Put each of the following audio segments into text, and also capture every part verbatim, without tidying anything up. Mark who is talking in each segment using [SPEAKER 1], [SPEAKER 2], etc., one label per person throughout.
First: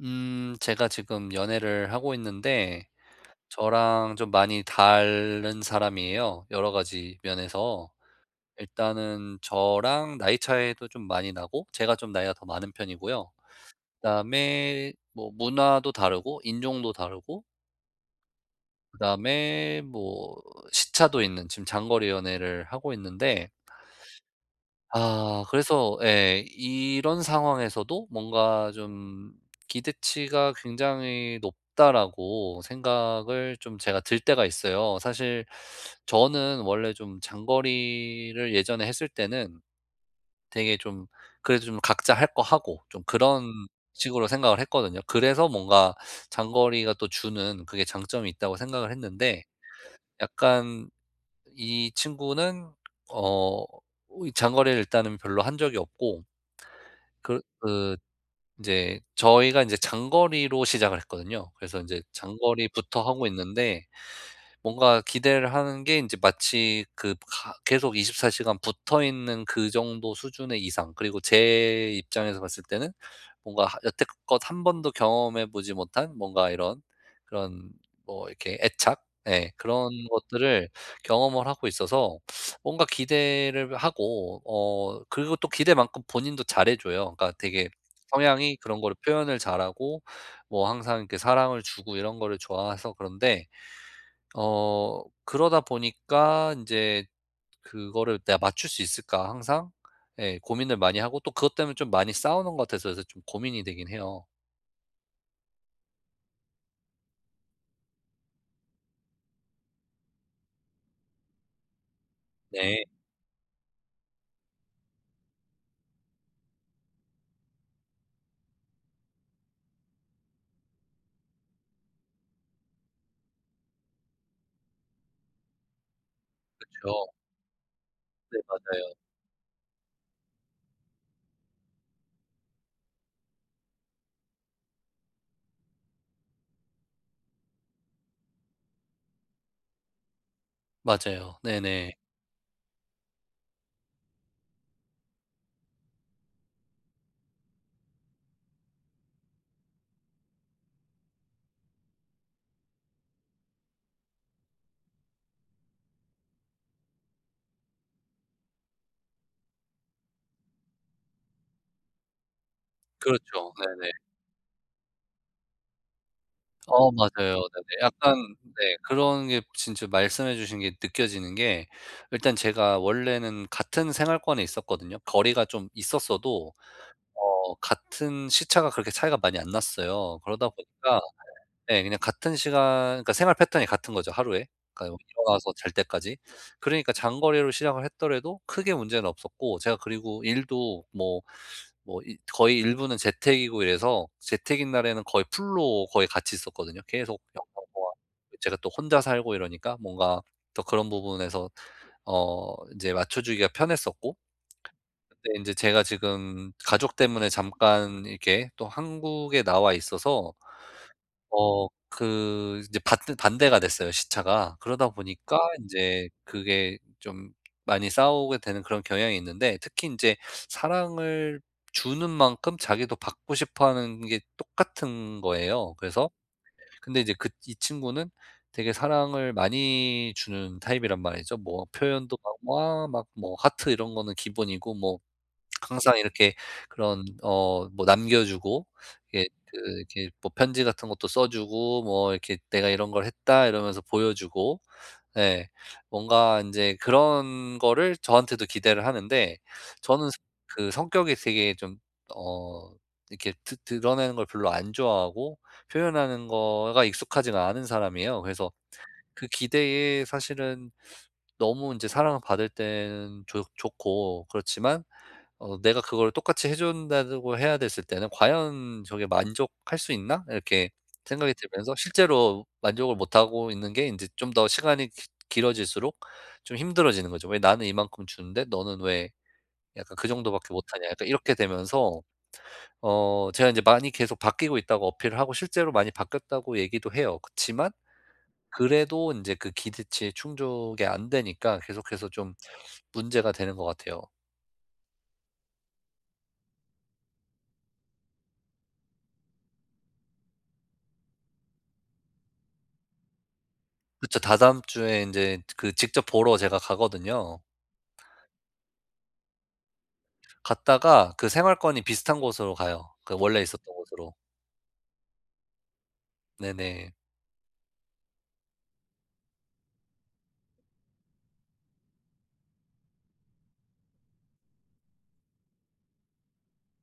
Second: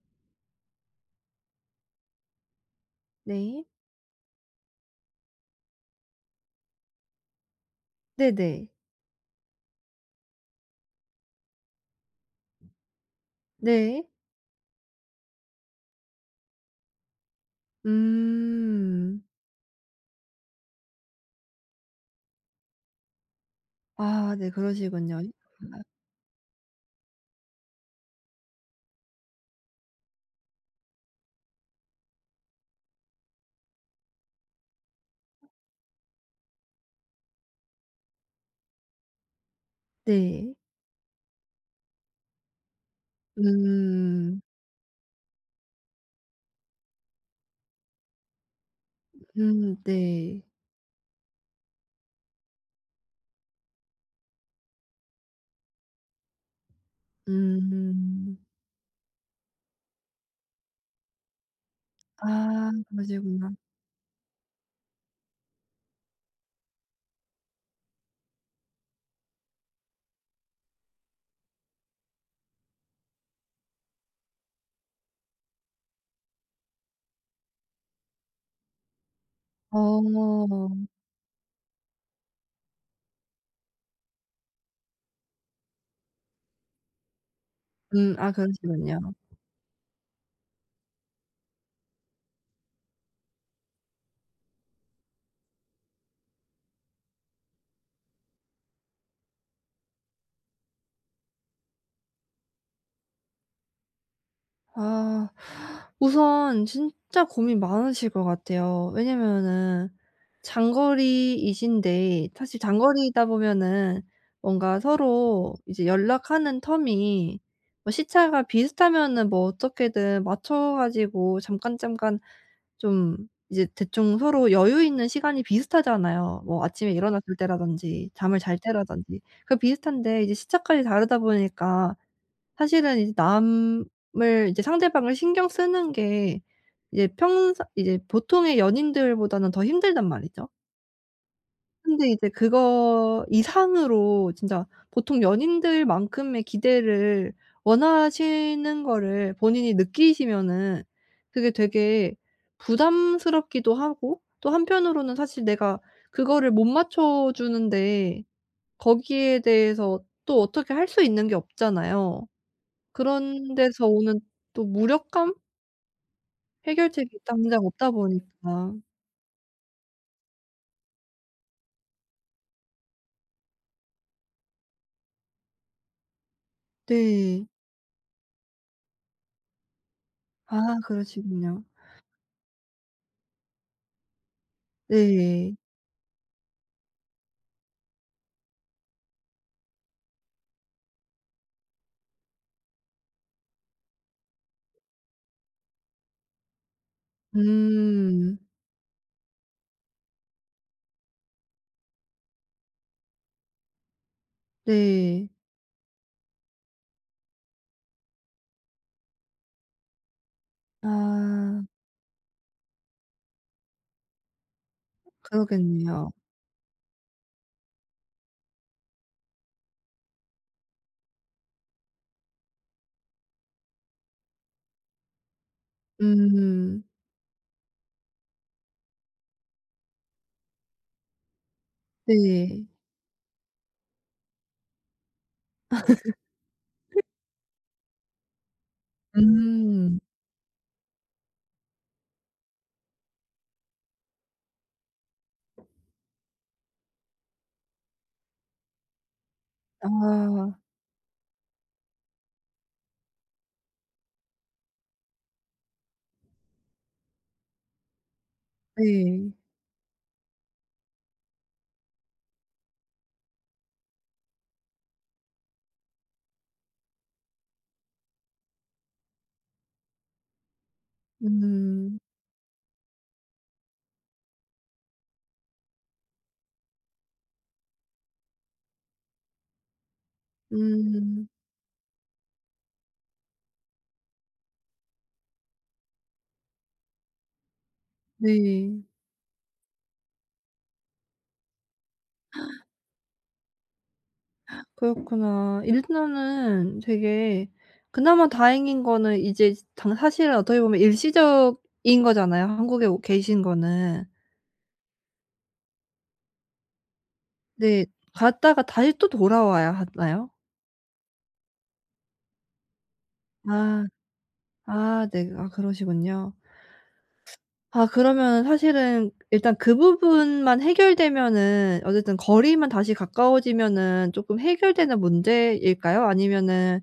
[SPEAKER 1] 음 제가 지금 연애를 하고 있는데
[SPEAKER 2] 네.
[SPEAKER 1] 저랑 좀 많이 다른 사람이에요, 여러 가지 면에서.
[SPEAKER 2] 네네.
[SPEAKER 1] 일단은 저랑 나이 차이도 좀 많이 나고 제가 좀 나이가 더 많은 편이고요.
[SPEAKER 2] 네.
[SPEAKER 1] 그다음에 뭐 문화도 다르고 인종도 다르고
[SPEAKER 2] 음.
[SPEAKER 1] 그다음에 뭐 시차도 있는 지금 장거리 연애를 하고 있는데,
[SPEAKER 2] 아, 네, 그러시군요.
[SPEAKER 1] 아 그래서 예 이런 상황에서도 뭔가 좀 기대치가 굉장히 높다라고 생각을 좀 제가 들 때가 있어요, 사실. 저는 원래 좀 장거리를 예전에 했을 때는
[SPEAKER 2] 네.
[SPEAKER 1] 되게 좀, 그래도 좀 각자 할 거 하고 좀 그런 식으로
[SPEAKER 2] 음.
[SPEAKER 1] 생각을 했거든요. 그래서 뭔가 장거리가 또 주는 그게 장점이 있다고 생각을 했는데,
[SPEAKER 2] 음, 네.
[SPEAKER 1] 약간 이 친구는 어 이 장거리를 일단은 별로 한 적이 없고, 그그
[SPEAKER 2] 음.
[SPEAKER 1] 제 저희가 이제 장거리로 시작을 했거든요. 그래서 이제
[SPEAKER 2] 아,
[SPEAKER 1] 장거리부터 하고
[SPEAKER 2] 그러시구나.
[SPEAKER 1] 있는데, 뭔가 기대를 하는 게 이제 마치 그 가 계속 24 시간 붙어 있는 그 정도 수준의 이상, 그리고 제 입장에서 봤을 때는 뭔가 하 여태껏 한 번도 경험해 보지 못한 뭔가 이런 그런 뭐 이렇게 애착, 예 그런 것들을
[SPEAKER 2] 어.
[SPEAKER 1] 경험을 하고 있어서 뭔가 기대를 하고, 어 그리고 또 기대만큼 본인도 잘해 줘요. 그러니까 되게
[SPEAKER 2] 음, 아,
[SPEAKER 1] 성향이 그런 거를
[SPEAKER 2] 그러시군요.
[SPEAKER 1] 표현을 잘하고, 뭐 항상 이렇게 사랑을 주고 이런 거를 좋아해서. 그런데 어 그러다 보니까 이제 그거를 '내가 맞출 수 있을까?' 항상 예 고민을 많이 하고, 또 그것 때문에 좀 많이 싸우는 것 같아서 그래서 좀 고민이 되긴 해요.
[SPEAKER 2] 아. 우선 진짜 고민 많으실 것 같아요. 왜냐면은 장거리이신데 사실
[SPEAKER 1] 네.
[SPEAKER 2] 장거리이다 보면은 뭔가 서로 이제 연락하는 텀이 뭐 시차가 비슷하면은 뭐 어떻게든 맞춰 가지고 잠깐 잠깐 좀 이제 대충 서로 여유 있는 시간이 비슷하잖아요. 뭐 아침에
[SPEAKER 1] 그렇죠.
[SPEAKER 2] 일어났을 때라든지
[SPEAKER 1] 네
[SPEAKER 2] 잠을 잘
[SPEAKER 1] 맞아요.
[SPEAKER 2] 때라든지. 그 비슷한데 이제 시차까지 다르다 보니까 사실은 이제 남을 이제 상대방을 신경 쓰는 게 이제 평사 이제 보통의 연인들보다는 더 힘들단 말이죠.
[SPEAKER 1] 맞아요. 네네.
[SPEAKER 2] 근데 이제 그거 이상으로 진짜 보통 연인들만큼의 기대를 원하시는 거를 본인이 느끼시면은 그게 되게 부담스럽기도 하고 또 한편으로는 사실 내가 그거를 못 맞춰 주는데 거기에 대해서 또 어떻게 할 수 있는 게 없잖아요.
[SPEAKER 1] 그렇죠.
[SPEAKER 2] 그런 데서
[SPEAKER 1] 네네.
[SPEAKER 2] 오는 또 무력감?
[SPEAKER 1] 어 맞아요.
[SPEAKER 2] 해결책이 당장
[SPEAKER 1] 네네.
[SPEAKER 2] 없다
[SPEAKER 1] 약간
[SPEAKER 2] 보니까.
[SPEAKER 1] 네 그런 게 진짜 말씀해 주신 게 느껴지는 게, 일단 제가 원래는 같은 생활권에 있었거든요. 거리가 좀 있었어도
[SPEAKER 2] 네.
[SPEAKER 1] 어 같은 시차가 그렇게 차이가 많이 안 났어요. 그러다
[SPEAKER 2] 아,
[SPEAKER 1] 보니까
[SPEAKER 2] 그러시군요.
[SPEAKER 1] 네, 그냥 같은 시간, 그러니까 생활 패턴이 같은 거죠, 하루에. 그러니까 뭐 일어나서
[SPEAKER 2] 네.
[SPEAKER 1] 잘 때까지. 그러니까 장거리로 시작을 했더라도 크게 문제는 없었고, 제가 그리고 일도 뭐 뭐 이 거의 일부는 재택이고, 이래서 재택인 날에는 거의 풀로 거의 같이 있었거든요. 계속 영상 보아,
[SPEAKER 2] 음.
[SPEAKER 1] 제가 또 혼자 살고 이러니까 뭔가 또 그런 부분에서 어 인제 맞춰주기가 편했었고.
[SPEAKER 2] 네.
[SPEAKER 1] 근데 인제 제가 지금 가족 때문에 잠깐 이렇게 또 한국에 나와 있어서
[SPEAKER 2] 아,
[SPEAKER 1] 어 그 이제 반대 반대가 됐어요, 시차가. 그러다 보니까 이제
[SPEAKER 2] 그러겠네요.
[SPEAKER 1] 그게 좀 많이 싸우게 되는 그런 경향이 있는데, 특히 이제 사랑을 주는 만큼 자기도 받고 싶어 하는 게 똑같은 거예요. 그래서
[SPEAKER 2] 음.
[SPEAKER 1] 근데 이제 그 이 친구는 되게 사랑을 많이 주는 타입이란 말이죠. 뭐 표현도 막
[SPEAKER 2] 네.
[SPEAKER 1] 와 막 뭐 하트 이런 거는 기본이고, 뭐 항상 이렇게 그런 어 뭐 남겨 주고, 이렇게 그
[SPEAKER 2] 음.
[SPEAKER 1] 이렇게 뭐 편지 같은 것도 써 주고, 뭐 이렇게 "내가 이런 걸 했다." 이러면서 보여 주고. 예. 뭔가 인제 그런 거를 저한테도 기대를 하는데, 저는 스,
[SPEAKER 2] 아,
[SPEAKER 1] 그 성격이 되게 좀 어 이렇게 드 드러내는 걸 별로 안 좋아하고, 표현하는 거가 익숙하지가 않은 사람이에요. 그래서 그
[SPEAKER 2] 네.
[SPEAKER 1] 기대에 사실은 너무 인제 사랑을 받을 때는 좋 좋고 그렇지만, 어 내가 그걸 똑같이 해 준다고 해야 됐을 때는 '과연 저게 만족할 수 있나?' 이렇게 생각이 들면서,
[SPEAKER 2] 음.
[SPEAKER 1] 실제로 만족을 못하고 있는 게 이제 좀 더 시간이 기 길어질수록 좀 힘들어지는 거죠. '왜 나는 이만큼 주는데 너는 왜 약간 그 정도밖에 못하냐.' 약간
[SPEAKER 2] 음.
[SPEAKER 1] 이렇게 되면서 어 제가 이제 많이 계속 바뀌고 있다고 어필을 하고, 실제로 많이 바뀌었다고 얘기도 해요. 그렇지만
[SPEAKER 2] 네.
[SPEAKER 1] 그래도 이제 그 기대치에 충족이 안 되니까 계속해서 좀 문제가 되는 것 같아요.
[SPEAKER 2] 그렇구나. 일단은 되게 그나마 다행인 거는 이제 당 사실은 어떻게 보면 일시적인 거잖아요, 한국에 오 계신 거는.
[SPEAKER 1] 그쵸. 다다음 주에 인제 그 직접 보러 제가 가거든요.
[SPEAKER 2] 네. 갔다가 다시 또 돌아와야 하나요?
[SPEAKER 1] 갔다가 그 생활권이 비슷한 곳으로 가요, 그 원래 있었던
[SPEAKER 2] 아.
[SPEAKER 1] 곳으로.
[SPEAKER 2] 아, 네. 아, 그러시군요.
[SPEAKER 1] 네네.
[SPEAKER 2] 아, 그러면은 사실은 일단 그 부분만 해결되면은 어쨌든 거리만 다시 가까워지면은 쪼끔 해결되는 문제일까요? 아니면은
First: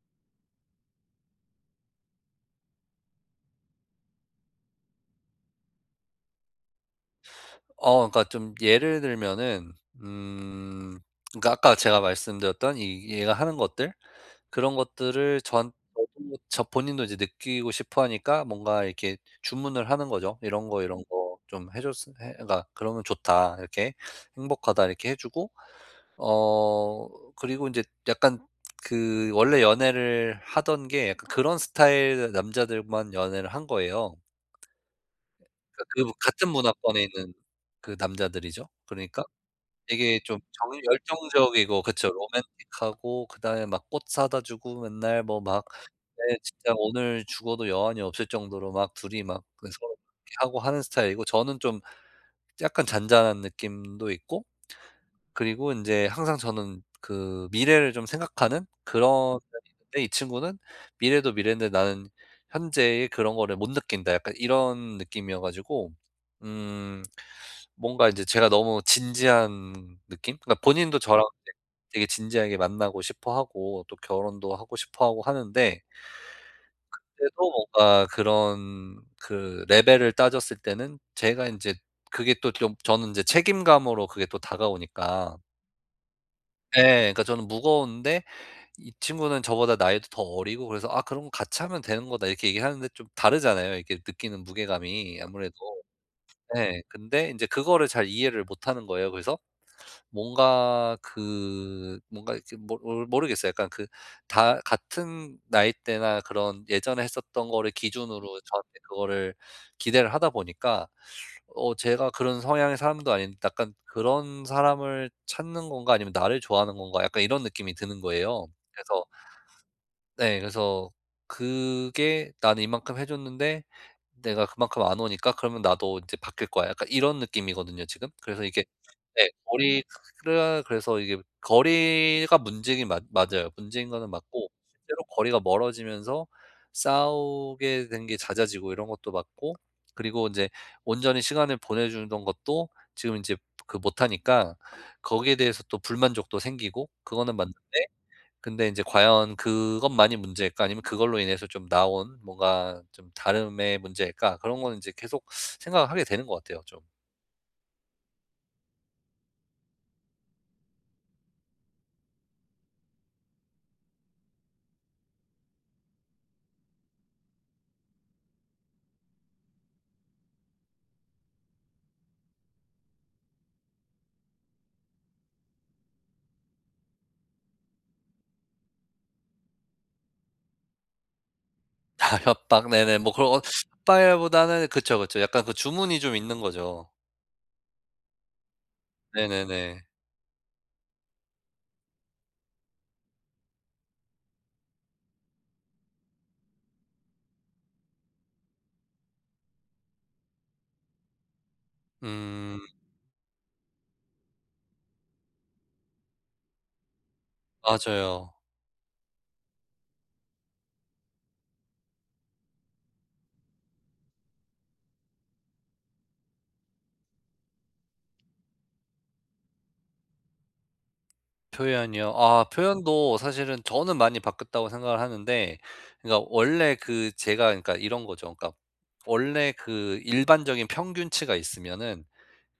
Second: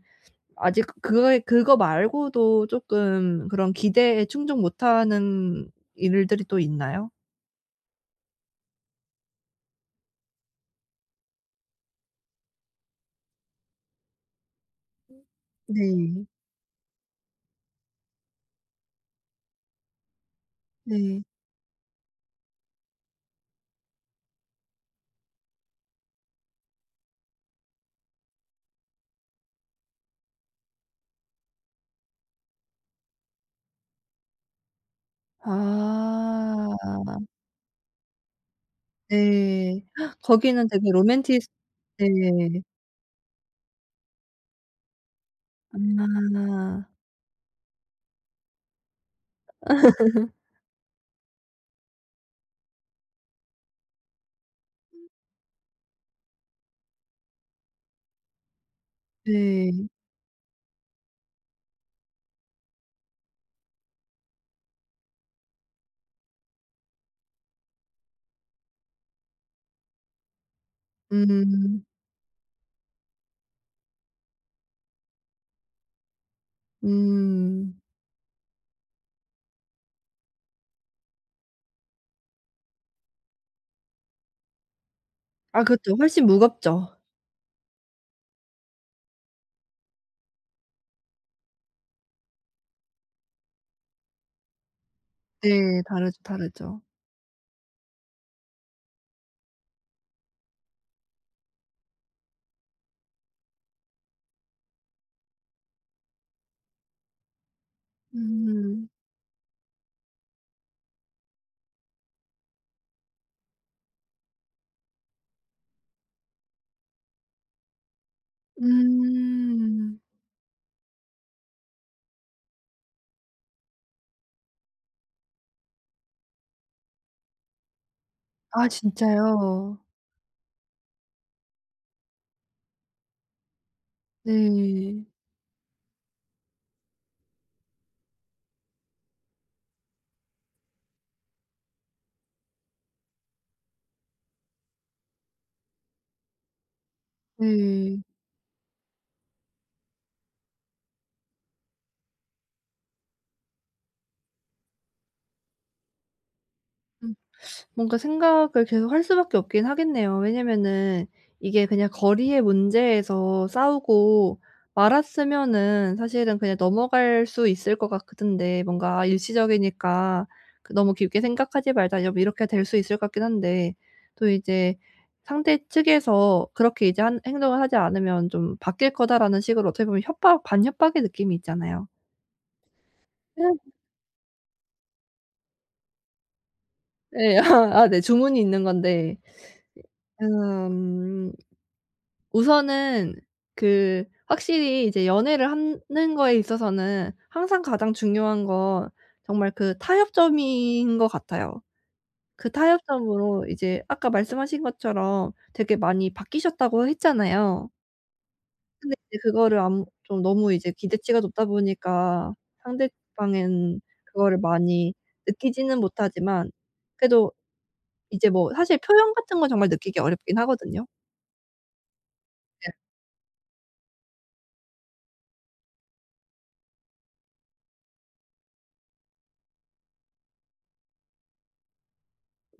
[SPEAKER 2] 아직 그거에 그거 말고도 쪼끔 그런 기대에 충족 못하는 일들이 또 있나요?
[SPEAKER 1] 어 그러니까 좀 예를 들면은, 음 그러니까 아까 제가 말씀드렸던 이 얘가 하는 것들, 그런 것들을 전
[SPEAKER 2] 네.
[SPEAKER 1] 저도 저 본인도 이제 느끼고 싶어 하니까 뭔가 이렇게 주문을 하는 거죠. "이런 거, 이런 거
[SPEAKER 2] 네.
[SPEAKER 1] 좀 해 줬으 해." 그러니까 "그러면 좋다." 이렇게 "행복하다." 이렇게 해 주고. 어 그리고 이제 약간 그 원래 연애를 하던 게 약간 그런 스타일 남자들만 연애를 한 거예요. 그러니까 그 같은 문화권에
[SPEAKER 2] 아.
[SPEAKER 1] 있는 그 남자들이죠. 그러니까
[SPEAKER 2] 네.
[SPEAKER 1] 되게 좀
[SPEAKER 2] 거기는
[SPEAKER 1] 정
[SPEAKER 2] 되게 로맨티스.
[SPEAKER 1] 열정적이고
[SPEAKER 2] 네.
[SPEAKER 1] 그쵸, 로맨틱하고 그다음에 막 꽃 사다 주고 맨날 뭐 막, 네, 진짜
[SPEAKER 2] 아.
[SPEAKER 1] 오늘 죽어도 여한이 없을 정도로 막 둘이 막그 서로 그렇게 하고 하는 스타일이고, 저는 좀 약간 잔잔한 느낌도 있고. 그리고 인제 항상 저는 그 미래를 좀 생각하는 그런 면이
[SPEAKER 2] 네.
[SPEAKER 1] 있는데, 이 친구는 '미래도 미래인데 나는 현재의 그런 거를 못 느낀다.' 약간 이런 느낌이어 가지고, 음 뭔가 이제 제가 너무 진지한 느낌? 그러니까 본인도 저랑 이제
[SPEAKER 2] 음.
[SPEAKER 1] 되게 진지하게 만나고 싶어 하고 또 결혼도 하고 싶어 하고 하는데, 그래도
[SPEAKER 2] 음.
[SPEAKER 1] 뭔가 그런 그 레벨을 따졌을 때는 제가 인제, 그게 또 좀 저는 인제 책임감으로 그게 또 다가오니까.
[SPEAKER 2] 아, 그쵸. 훨씬
[SPEAKER 1] 예.
[SPEAKER 2] 무겁죠.
[SPEAKER 1] 그러니까 저는 무거운데 이 친구는 저보다 나이도 더 어리고 그래서 '아 그런 거 같이 하면 되는 거다.' 이렇게 얘기하는데, 좀 다르잖아요, 이렇게 느끼는 무게감이 아무래도.
[SPEAKER 2] 네. 다르죠,
[SPEAKER 1] 예.
[SPEAKER 2] 다르죠.
[SPEAKER 1] 근데 인제 그거를 잘 이해를 못 하는 거예요. 그래서 뭔가 그 뭔가 이렇게 모 모르 모르겠어요. 약간 그 다 같은 나이대나 그런 예전에 했었던 거를 기준으로 저한테
[SPEAKER 2] 음.
[SPEAKER 1] 그거를 기대를 하다 보니까 어 제가 그런 성향의 사람도 아닌데, 약간 '그런 사람을 찾는 건가? 아니면 나를 좋아하는 건가?' 약간 이런 느낌이 드는 거예요. 그래서
[SPEAKER 2] 음.
[SPEAKER 1] 네 그래서 그게 '나는 이만큼 해 줬는데 내가 그만큼 안 오니까 그러면 나도 이제 바뀔 거야.' 약간 이런 느낌이거든요, 지금. 그래서 이게
[SPEAKER 2] 아,
[SPEAKER 1] 네,
[SPEAKER 2] 진짜요?
[SPEAKER 1] 거리를 그래서 이게 거리가 문제긴 맞 맞아요. 문제인 거는 맞고 실제로
[SPEAKER 2] 네.
[SPEAKER 1] 거리가 멀어지면서 싸우게 된 게 잦아지고 이런 것도 맞고. 그리고 인제 온전히 시간을 보내 주던 것도 지금 인제 그 못 하니까 거기에 대해서 또 불만족도 생기고, 그거는 맞는데
[SPEAKER 2] 네.
[SPEAKER 1] 근데 인제 과연 그것만이 문제일까 아니면 그걸로 인해서 좀 나온 뭔가 좀 다름의 문제일까, 그런 거는 인제 계속 생각을 하게 되는 것 같아요, 좀.
[SPEAKER 2] 음. 뭔가 생각을 계속 할 수밖에 없긴 하겠네요. 왜냐면은 이게 그냥 거리의 문제에서 싸우고 말았으면은 사실은 그냥 넘어갈 수 있을 것 같은데 뭔가 아, 일시적이니까 그 '너무 깊게 생각하지 말자.' 여 이렇게 될 수 있을 것 같긴 한데 또 이제 상대 측에서 그렇게 이제 한 행동을 하지 않으면 좀 '바뀔 거다.'라는 식으로 어떻게 보면 협박 반협박의 느낌이 있잖아요.
[SPEAKER 1] 아 협박 네네. 뭐 그런 어 협박이라기보다는 그쵸, 그쵸. 약간 그 주문이 좀 있는 거죠.
[SPEAKER 2] 네, 아, 네. 주문이 있는 건데.
[SPEAKER 1] 네네네.
[SPEAKER 2] 음. 우선은 그 확실히 이제 연애를 하는 거에 있어서는 항상 가장 중요한 건 정말 그 타협점인 것 같아요. 그
[SPEAKER 1] 음.
[SPEAKER 2] 타협점으로 이제 아까 말씀하신 것처럼 되게 많이 바뀌셨다고 했잖아요.
[SPEAKER 1] 맞아요.
[SPEAKER 2] 근데 이제 그거를 아무 좀 너무 이제 기대치가 높다 보니까 상대방은 그거를 많이 느끼지는 못하지만 그래도 이제 뭐 사실 표현 같은 건 정말 느끼기 어렵긴 하거든요.
[SPEAKER 1] 표현이요? 아
[SPEAKER 2] 네.
[SPEAKER 1] 표현도 사실은 저는 많이 바뀌었다고 생각을 하는데, 그러니까 원래 그 제가, 그러니까 이런 거죠. 그러니까 원래 그 일반적인 평균치가 있으면은,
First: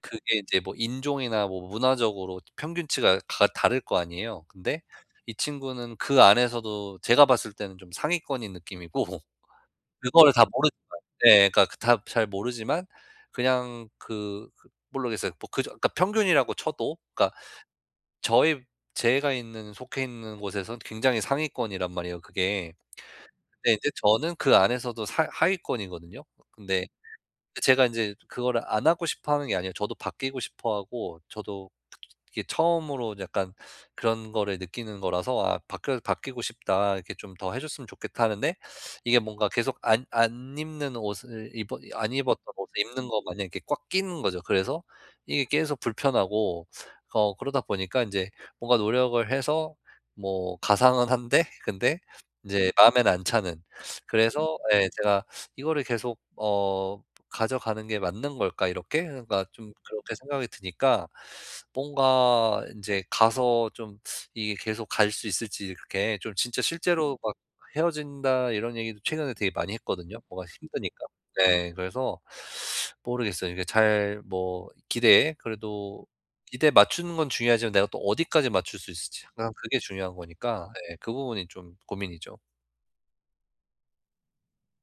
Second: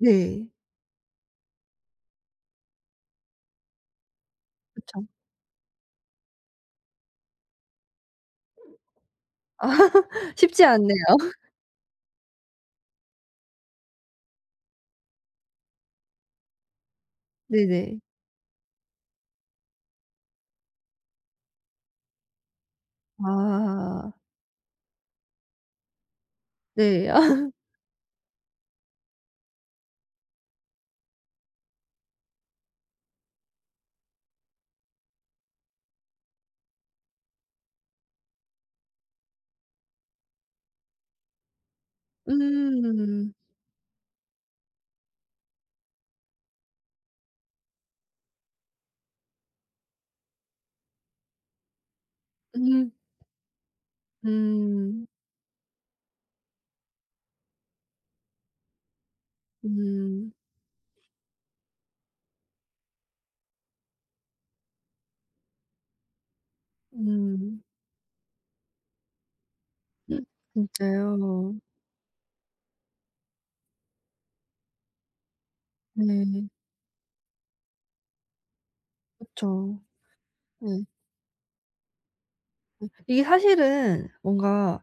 [SPEAKER 1] 그게 이제 뭐 인종이나 뭐 문화적으로 평균치가 가 다를 거 아니에요. 근데
[SPEAKER 2] 그쵸.
[SPEAKER 1] 이 친구는 그 안에서도 제가 봤을 때는 좀 상위권인 느낌이고, 그거를 다
[SPEAKER 2] 쉽지
[SPEAKER 1] 모르지만,
[SPEAKER 2] 않네요.
[SPEAKER 1] 예 그러니까 그 다잘 모르지만 그냥 그 그 모르겠어요. 뭐 그저 그러니까 평균이라고 쳐도, 그러니까
[SPEAKER 2] 네네.
[SPEAKER 1] 저희 제가 있는 속해 있는 곳에선 굉장히 상위권이란 말이에요, 그게. 근데 이제
[SPEAKER 2] 아,
[SPEAKER 1] 저는 그 안에서도 사 하위권이거든요. 근데
[SPEAKER 2] 네. 아,
[SPEAKER 1] 제가 인제 그거를 안 하고 싶어 하는 게 아니에요. 저도 바뀌고 싶어 하고, 저도 이게 처음으로 약간 그런 거를 느끼는 거라서 '아 바뀌어 바뀌고 싶다. 이렇게 좀 더 해 줬으면 좋겠다.' 하는데, 이게 뭔가 계속 안 안 입는 옷을 입어 안 입었던 옷을 입는 거
[SPEAKER 2] 음.
[SPEAKER 1] 마냥 이렇게 꽉 끼는 거죠. 그래서 이게 계속 불편하고 어 그러다 보니까 인제 뭔가 노력을 해서 뭐 가상은 한데 근데 인제
[SPEAKER 2] 음.
[SPEAKER 1] 마음에는 안 차는. 그래서 예
[SPEAKER 2] 음.
[SPEAKER 1] 제가 이거를 계속 어 가져가는 게 맞는 걸까 이렇게? 그러니까 좀 그렇게 생각이 드니까 뭔가 인제 가서 좀 이게 계속 갈 수 있을지 이렇게 좀 진짜 실제로 막
[SPEAKER 2] 음.
[SPEAKER 1] 헤어진다 이런 얘기도 최근에 되게 많이 했거든요,
[SPEAKER 2] 음.
[SPEAKER 1] 뭐가 힘드니까.
[SPEAKER 2] 진짜요?
[SPEAKER 1] 네. 그래서 모르겠어요. 이게 잘 뭐 기대에, 그래도
[SPEAKER 2] 네.
[SPEAKER 1] 기대에 맞추는 건 중요하지만 내가 또 어디까지 맞출 수 있을지 항상 그게
[SPEAKER 2] 그쵸.
[SPEAKER 1] 중요한 거니까,
[SPEAKER 2] 네.
[SPEAKER 1] 예 그 부분이 좀 고민이죠.
[SPEAKER 2] 이게 사실은 뭔가,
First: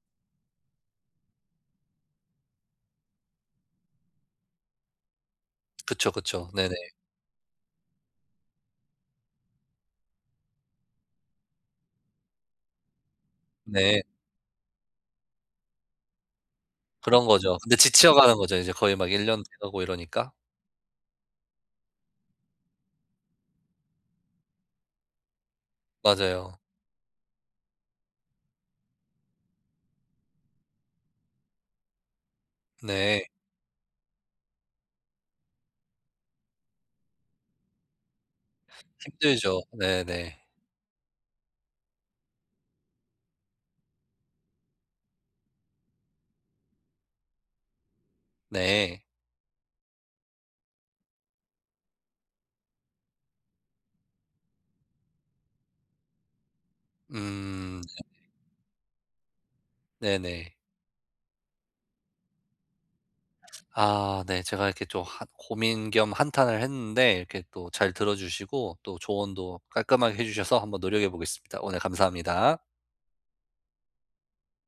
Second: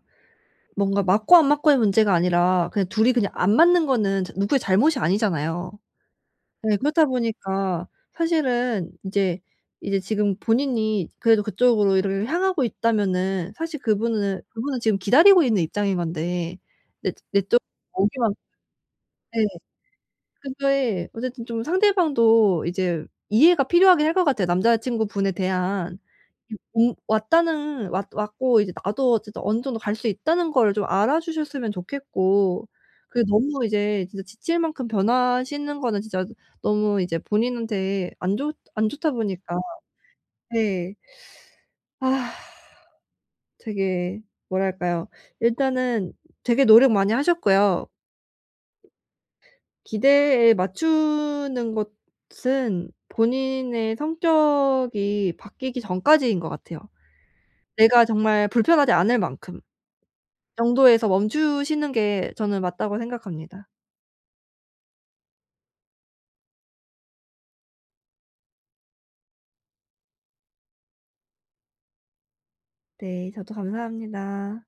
[SPEAKER 2] 뭔가 맞고 안 맞고의 문제가 아니라 그냥 둘이 그냥 안 맞는 거는 자 누구의 잘못이 아니잖아요.
[SPEAKER 1] 그쵸, 그쵸. 네네.
[SPEAKER 2] 네. 그렇다 보니까 사실은 이제 이제 지금 본인이 그래도 그쪽으로 이렇게 향하고 있다면은 사실
[SPEAKER 1] 네.
[SPEAKER 2] 그분은 그분은 지금 기다리고 있는 입장인 건데 내
[SPEAKER 1] 그런
[SPEAKER 2] 내
[SPEAKER 1] 거죠.
[SPEAKER 2] 쪽
[SPEAKER 1] 근데
[SPEAKER 2] 오기만
[SPEAKER 1] 지쳐가는 거죠. 이제 거의 막 일 년
[SPEAKER 2] 예.
[SPEAKER 1] 돼 가고 이러니까.
[SPEAKER 2] 근데 어쨌든 좀 상대방도 이제 이해가 필요하긴 할 것 같아요. 남자 친구분에 대한 이
[SPEAKER 1] 맞아요.
[SPEAKER 2] 온 왔다는 왔 왔고 이제 나도 어쨌든 어느 정도 갈 수 있다는 걸 좀 알아주셨으면 좋겠고 그게
[SPEAKER 1] 네.
[SPEAKER 2] 너무 이제 진짜 지칠 만큼 변하시는 거는 진짜 너무 이제 본인한테 안 좋 안 좋다 보니까
[SPEAKER 1] 힘들죠. 네네.
[SPEAKER 2] 네. 아. 되게 뭐랄까요? 일단은 되게 노력 많이 하셨고요.
[SPEAKER 1] 네.
[SPEAKER 2] 기대에 맞추는 것은 본인의 성격이 바뀌기 전까지인 것 같아요.
[SPEAKER 1] 음.
[SPEAKER 2] 내가 정말 불편하지 않을 만큼
[SPEAKER 1] 네네.
[SPEAKER 2] 정도에서 멈추시는 게 저는 맞다고 생각합니다.
[SPEAKER 1] 아 네. 제가 이렇게 좀 한 고민 겸 한탄을 했는데, 이렇게 또 잘 들어 주시고 또 조언도 깔끔하게 해 주셔서 한번 노력해 보겠습니다. 오늘 감사합니다.
[SPEAKER 2] 네. 저도 감사합니다.